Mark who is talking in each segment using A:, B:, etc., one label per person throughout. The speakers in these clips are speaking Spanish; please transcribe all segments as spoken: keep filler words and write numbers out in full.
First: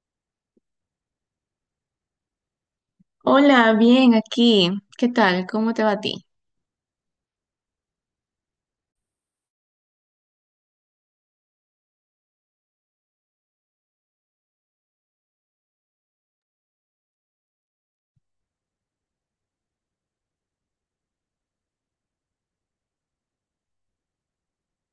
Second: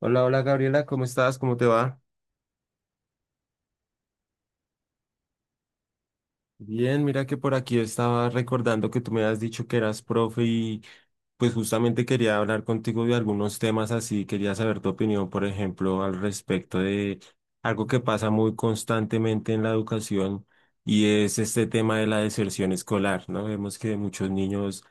A: Hola, hola Gabriela, cómo estás, cómo te va.
B: Hola, bien aquí. ¿Qué tal? ¿Cómo te va a ti?
A: Bien, mira que por aquí estaba recordando que tú me has dicho que eras profe y pues justamente quería hablar contigo de algunos temas así, quería saber tu opinión, por ejemplo, al respecto de algo que pasa muy constantemente en la educación y es este tema de la deserción escolar, ¿no? Vemos que muchos niños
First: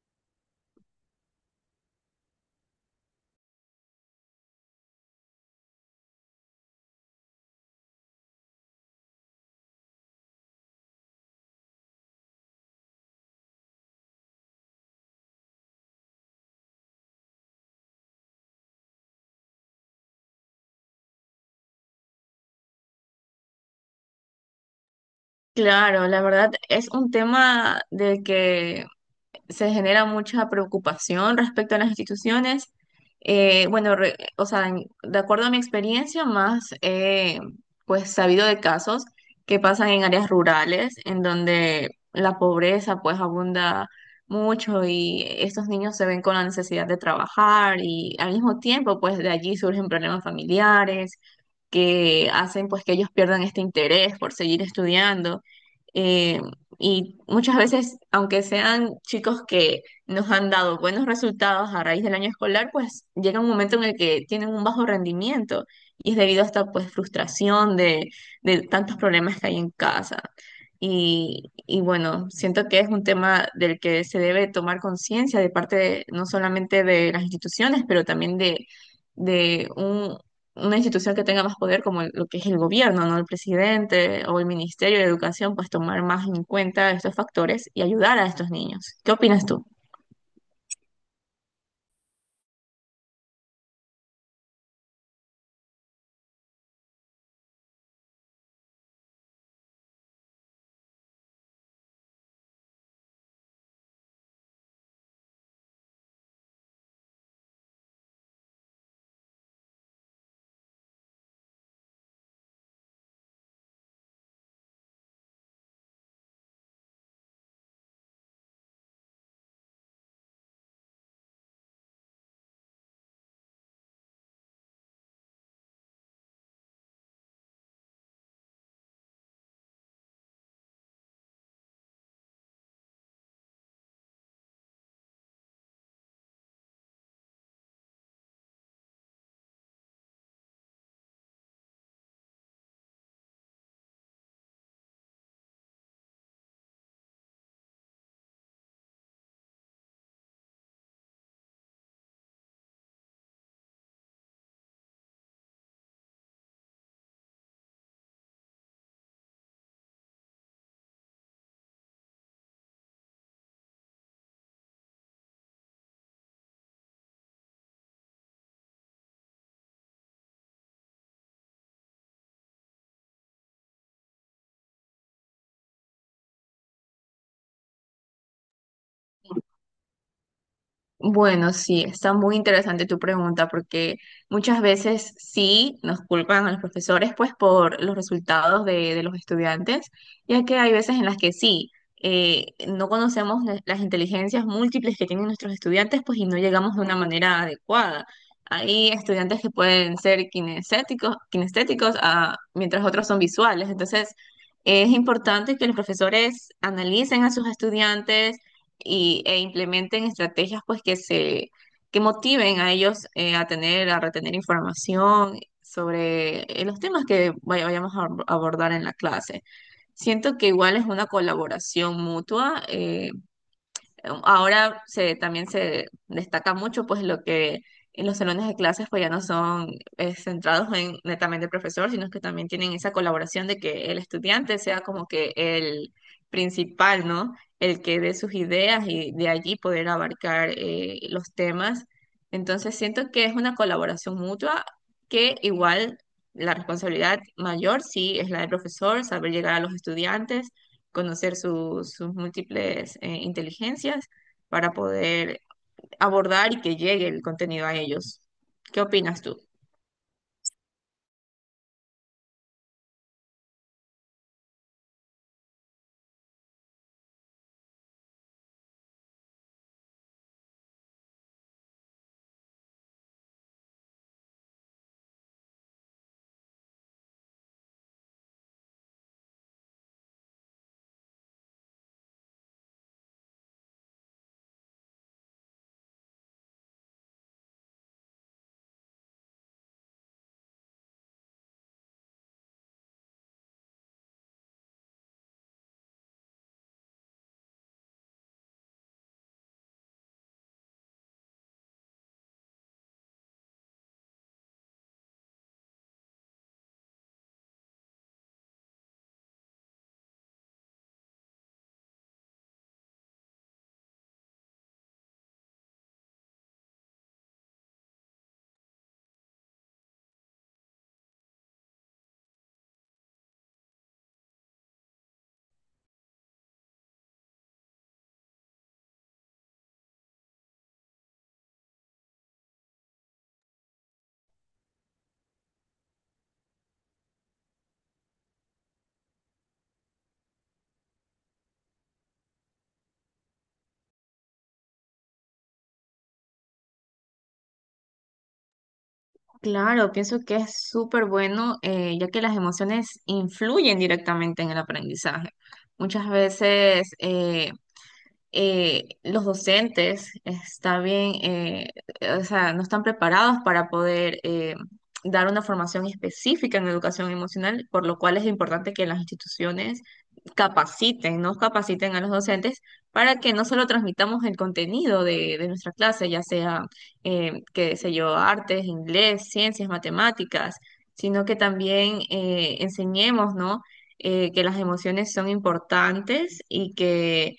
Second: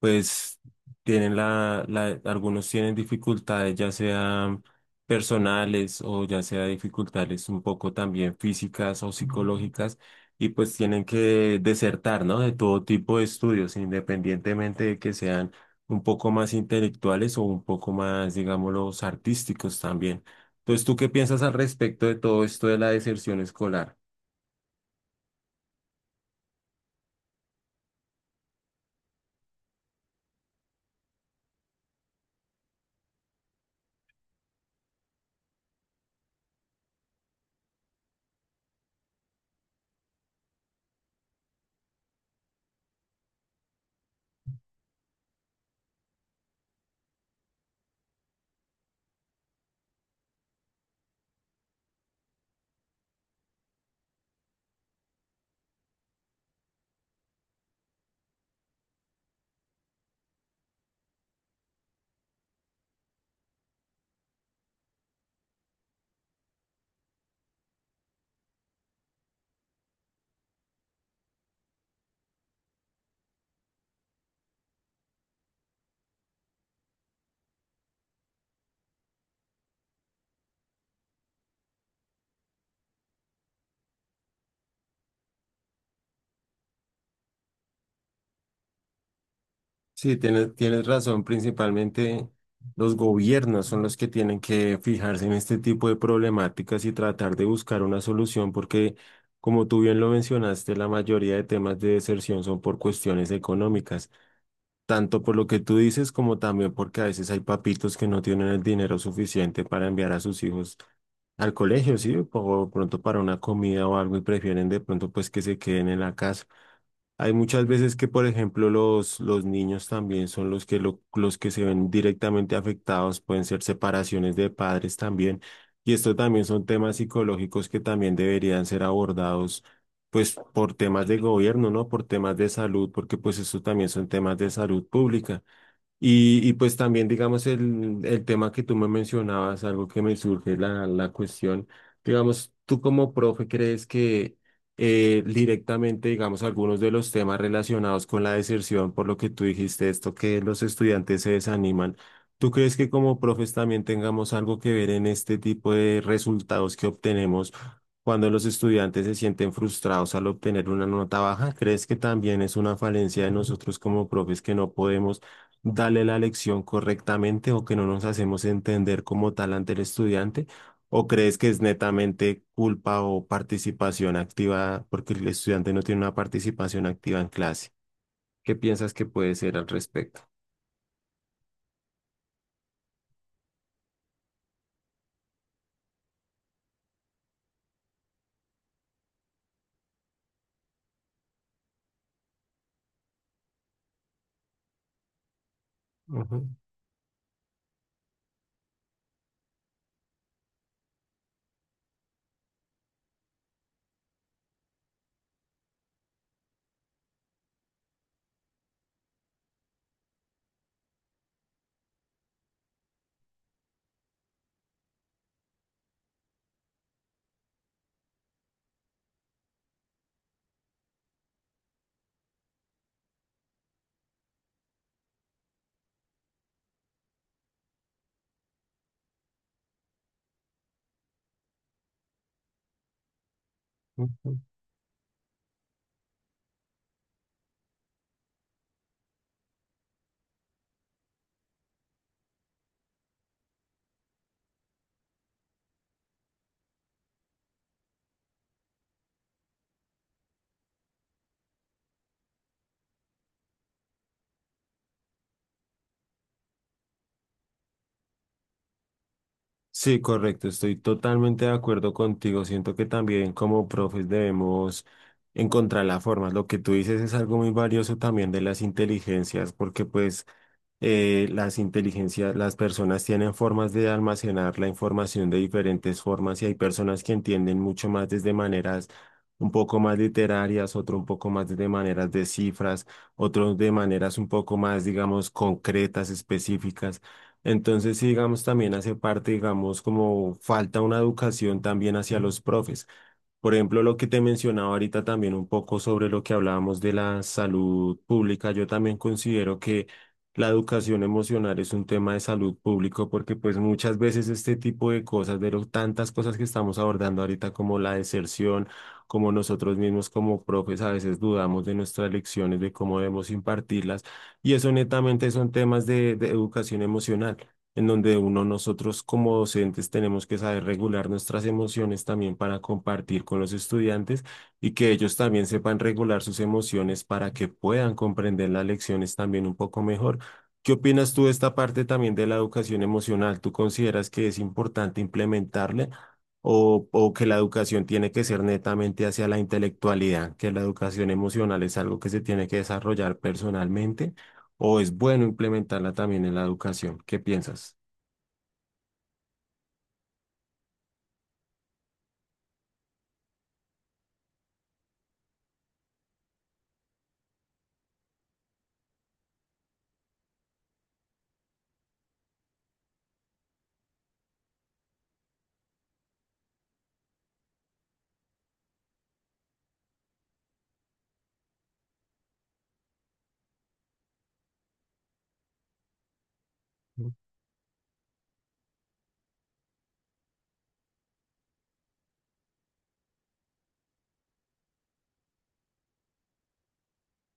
A: pues tienen la, la, algunos tienen dificultades, ya sean personales o ya sea dificultades un poco también físicas o psicológicas y pues tienen que desertar, ¿no? De todo tipo de estudios, independientemente de que sean un poco más intelectuales o un poco más, digámoslo, artísticos también. Entonces, ¿tú qué piensas al respecto de todo esto de la deserción escolar?
B: Claro, la verdad es un tema del que se genera mucha preocupación respecto a las instituciones. Eh, bueno, re- o sea, en- de acuerdo a mi experiencia, más he, pues sabido de casos que pasan en áreas rurales, en donde la pobreza pues abunda mucho, y estos niños se ven con la necesidad de trabajar y, al mismo tiempo, pues de allí surgen problemas familiares que hacen pues que ellos pierdan este interés por seguir estudiando. Eh, y muchas veces, aunque sean chicos que nos han dado buenos resultados a raíz del año escolar, pues llega un momento en el que tienen un bajo rendimiento, y es debido a esta pues frustración de, de tantos problemas que hay en casa. Y, y bueno, siento que es un tema del que se debe tomar conciencia de parte de- no solamente de las instituciones, pero también de, de una institución que tenga más poder como el- lo que es el gobierno, ¿no? El presidente o el Ministerio de Educación, pues tomar más en cuenta estos factores y ayudar a estos niños. ¿Qué opinas tú?
A: Sí, tienes, tienes razón, principalmente los gobiernos son los que tienen que fijarse en este tipo de problemáticas y tratar de buscar una solución porque... Como tú bien lo mencionaste, la mayoría de temas de deserción son por cuestiones económicas. Tanto por lo que tú dices como también porque a veces hay papitos que no tienen el dinero suficiente para enviar a sus hijos al colegio, ¿sí? O pronto para una comida o algo y prefieren de pronto pues que se queden en la casa. Hay muchas veces que, por ejemplo, los, los niños también son los que, lo- los que se ven directamente afectados, pueden ser separaciones de padres también, y esto también son temas psicológicos que también deberían ser abordados, pues, por temas de gobierno, ¿no? Por temas de salud, porque pues esto también son temas de salud pública. Y, y pues también, digamos, el, el tema que tú me mencionabas, algo que me surge la, la cuestión, digamos, tú como profe, ¿crees que eh, directamente, digamos, algunos de los temas relacionados con la deserción, por lo que tú dijiste esto, que los estudiantes se desaniman, ¿tú crees que como profes también tengamos algo que ver en este tipo de resultados que obtenemos cuando los estudiantes se sienten frustrados al obtener una nota baja? ¿Crees que también es una falencia de nosotros como profes que no podemos darle la lección correctamente o que no nos hacemos entender como tal ante el estudiante? ¿O crees que es netamente culpa o participación activa porque el estudiante no tiene una participación activa en clase? ¿Qué piensas que puede ser al respecto?
B: Bueno, sí, está muy interesante tu pregunta, porque muchas veces sí nos culpan a los profesores pues por los resultados de, de los estudiantes, ya que hay veces en las que sí, eh, no conocemos la- las inteligencias múltiples que tienen nuestros estudiantes, pues, y no
A: Ujú,
B: llegamos de una manera adecuada. Hay estudiantes que pueden ser kinestéticos, kinestéticos, ah, mientras otros son visuales. Entonces es importante que los profesores analicen a sus estudiantes y, e implementen estrategias pues que se que motiven a ellos eh, a tener, a retener información sobre eh, los temas que vay- vayamos a ab- abordar en la clase. Siento que igual es una colaboración mutua. eh, em, Ahora se, también se destaca mucho pues lo que en los salones de clases pues ya no son eh, centrados en netamente el profesor, sino que también tienen esa colaboración de que el
A: ujú.
B: estudiante sea como que el principal, ¿no? El que dé sus ideas y de allí poder abarcar eh, los temas. Entonces siento que es una colaboración mutua, que igual la responsabilidad mayor sí es la del profesor: saber llegar a los estudiantes, conocer su- sus múltiples eh, inteligencias para poder abordar y que llegue el contenido a ellos. ¿Qué opinas tú?
A: Sí, correcto, estoy totalmente de acuerdo contigo. Siento que también como profes debemos encontrar la forma. Lo que tú dices es algo muy valioso también de las inteligencias, porque pues eh, las inteligencias, las personas tienen formas de almacenar la información de diferentes formas y hay personas que entienden mucho más desde maneras un poco más literarias, otro un poco más de maneras de cifras, otros de maneras un poco más, digamos, concretas, específicas. Entonces, sí, digamos, también hace parte, digamos, como falta una educación también hacia los profes. Por ejemplo, lo que te mencionaba ahorita también un poco sobre lo que hablábamos de la salud pública, yo también considero que la educación emocional es un tema de salud pública porque pues muchas veces este tipo de cosas, de lo- tantas cosas que estamos abordando ahorita como la deserción, como nosotros mismos como profes a veces dudamos de nuestras lecciones, de cómo debemos impartirlas y eso netamente son temas de de educación emocional en donde uno, nosotros como docentes tenemos que saber regular nuestras emociones también para compartir con los estudiantes y que ellos también sepan regular sus emociones para que puedan comprender las lecciones también un poco mejor. ¿Qué opinas tú de esta parte también de la educación emocional? ¿Tú consideras que es importante implementarle o, o que la educación tiene que ser netamente hacia la intelectualidad, que la educación emocional es algo que se tiene que desarrollar personalmente? ¿O es bueno implementarla también en la educación? ¿Qué piensas?
B: Claro, pienso que es súper bueno, eh, ya que las emociones influyen directamente en el aprendizaje. Muchas veces eh, eh, los docentes está bien, eh, o sea, no están preparados para poder eh, dar una formación específica en educación emocional, por lo cual es importante que las instituciones capaciten, nos capaciten a los docentes para que no solo transmitamos el contenido de, de nuestra clase, ya sea,
A: Ujú.
B: eh, qué sé yo, artes, inglés, ciencias, matemáticas, sino que también eh, enseñemos, ¿no? Eh, que las emociones son importantes y que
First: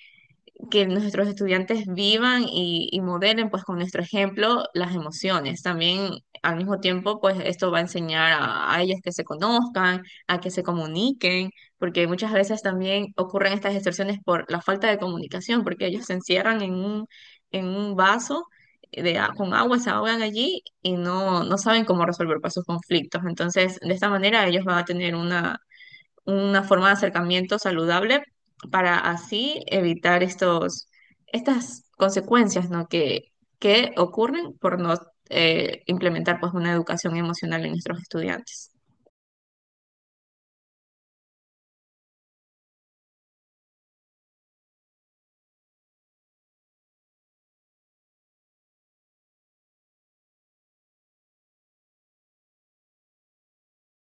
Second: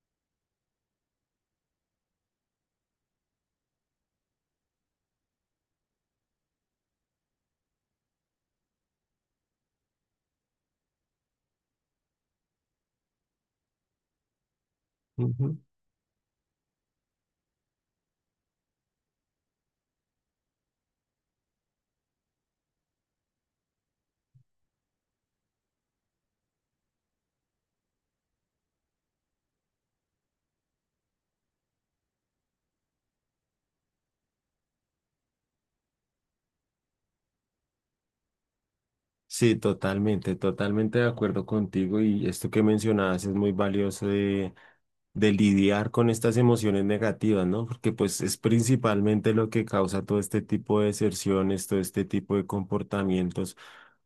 B: que nuestros estudiantes vivan y, y modelen pues con nuestro ejemplo las emociones. También, al mismo tiempo, pues esto va a enseñar a, a ellos que se conozcan, a que se comuniquen, porque muchas veces también ocurren estas distorsiones por la falta de comunicación, porque ellos se encierran en un, en un vaso de, a- con agua, se ahogan allí y no, no saben cómo resolver pues sus conflictos. Entonces, de esta manera, ellos van a tener una forma de acercamiento saludable para así evitar estos, estas consecuencias, ¿no? que, que ocurren por no eh, implementar pues una educación emocional en nuestros estudiantes.
A: Sí, totalmente, totalmente de acuerdo contigo y esto que mencionabas es muy valioso de, de lidiar con estas emociones negativas, ¿no? Porque pues es principalmente lo que causa todo este tipo de deserciones, todo este tipo de comportamientos.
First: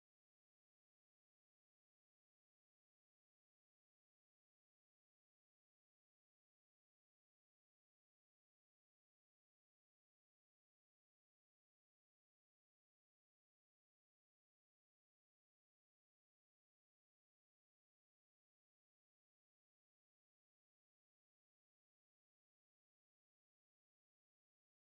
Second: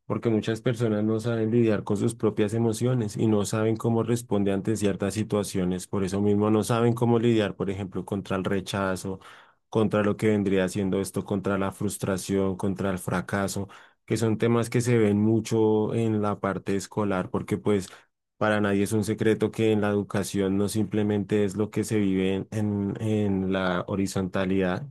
A: Porque muchas personas no saben lidiar con sus propias emociones y no saben cómo responde ante ciertas situaciones. Por eso mismo no saben cómo lidiar, por ejemplo, contra el rechazo, contra lo que vendría siendo esto, contra la frustración, contra el fracaso, que son temas que se ven mucho en la parte escolar, porque pues para nadie es un secreto que en la educación no simplemente es lo que se vive en, en en la horizontalidad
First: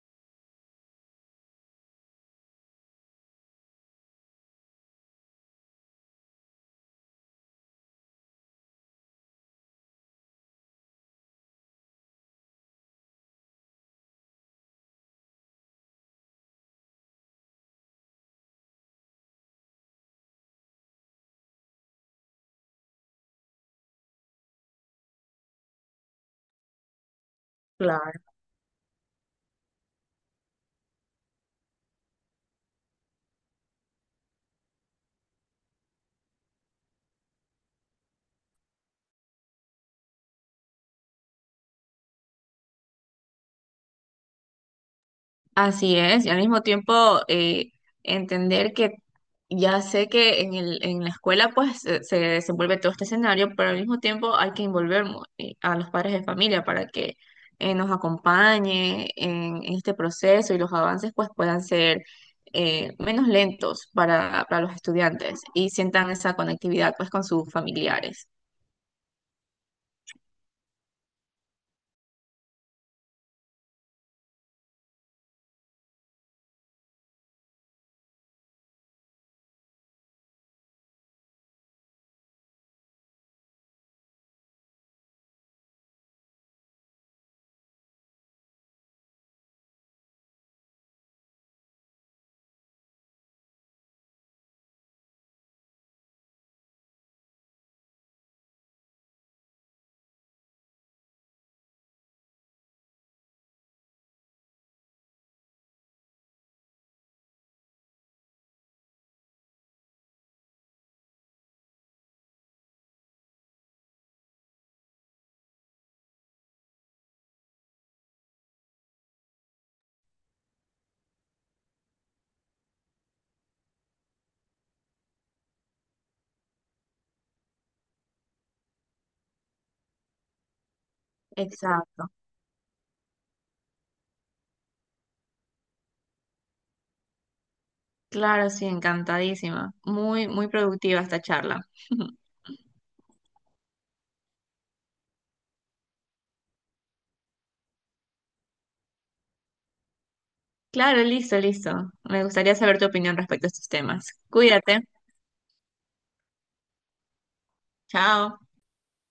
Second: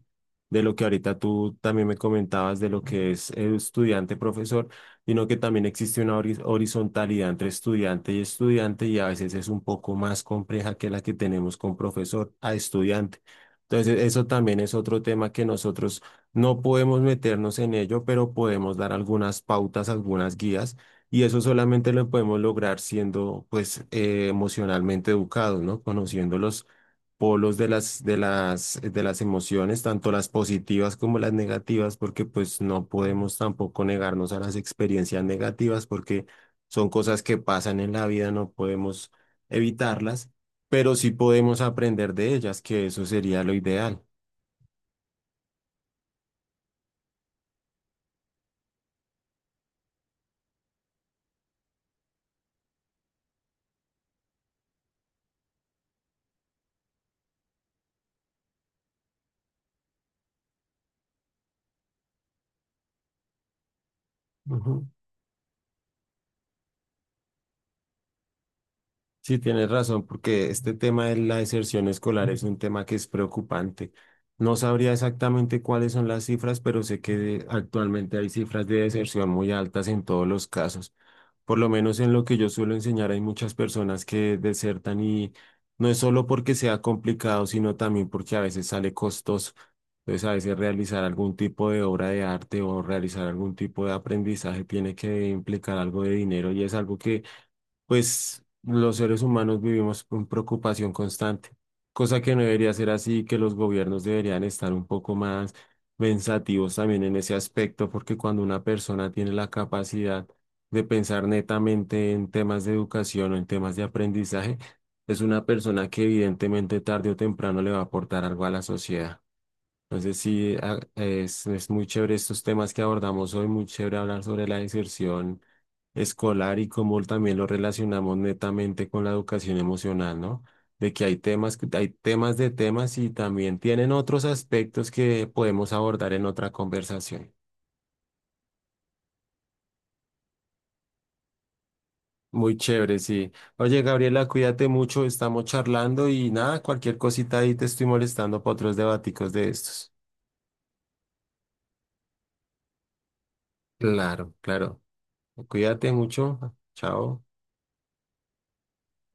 A: de lo que ahorita tú también me comentabas de lo que es estudiante-profesor, sino que también existe una horiz- horizontalidad entre estudiante y estudiante y a veces es un poco más compleja que la que tenemos con profesor a estudiante. Entonces, eso también es otro tema que nosotros no podemos meternos en ello, pero podemos dar algunas pautas, algunas guías, y eso solamente lo podemos lograr siendo, pues, eh, emocionalmente educados, ¿no? Conociendo los polos de las, de
B: Claro.
A: las, de las emociones, tanto las positivas como las negativas, porque pues no podemos tampoco negarnos a las experiencias negativas, porque son cosas que pasan en la vida, no podemos evitarlas, pero sí podemos aprender de ellas, que eso sería lo ideal.
B: Así es, y al mismo tiempo eh, entender que ya sé que en el, en la escuela pues se, se desenvuelve todo este escenario, pero al mismo tiempo hay que involucrar a los padres de familia para que eh, nos acompañe en, en este proceso, y los avances pues puedan ser eh, menos lentos para, para los
A: Ujú.
B: estudiantes, y sientan esa conectividad pues con sus familiares.
A: Sí, tienes razón, porque este tema de la deserción escolar es un tema que es preocupante. No sabría exactamente cuáles son las cifras, pero sé que actualmente hay cifras de deserción muy altas en todos los casos. Por lo menos en lo que yo suelo enseñar hay muchas personas que desertan y no es solo porque sea complicado, sino también porque a veces sale costoso. Entonces, a veces realizar algún tipo de obra de arte o realizar algún tipo de aprendizaje tiene que implicar algo de dinero y es algo que pues los seres humanos vivimos con preocupación constante, cosa que no debería ser así, que los gobiernos deberían estar un poco más pensativos también en ese aspecto, porque cuando una persona tiene la capacidad de pensar netamente en temas de educación o en temas de aprendizaje, es una persona que evidentemente tarde o temprano le va a aportar algo a la sociedad. Entonces sí, a- es, es muy chévere estos temas que abordamos hoy, muy chévere hablar sobre la deserción escolar y cómo también lo relacionamos netamente con la educación emocional, ¿no? De que hay temas, que- hay
B: Exacto.
A: temas de temas y también tienen otros aspectos que podemos abordar en otra conversación.
B: Claro, sí, encantadísima. Muy, muy productiva esta charla.
A: Muy chévere, sí. Oye, Gabriela, cuídate mucho, estamos charlando y nada, cualquier cosita ahí te estoy molestando para otros debaticos de estos.
B: Claro, listo, listo. Me gustaría saber tu opinión respecto a estos temas.
A: Claro, claro.
B: Cuídate.
A: Cuídate mucho. Chao.
B: Chao.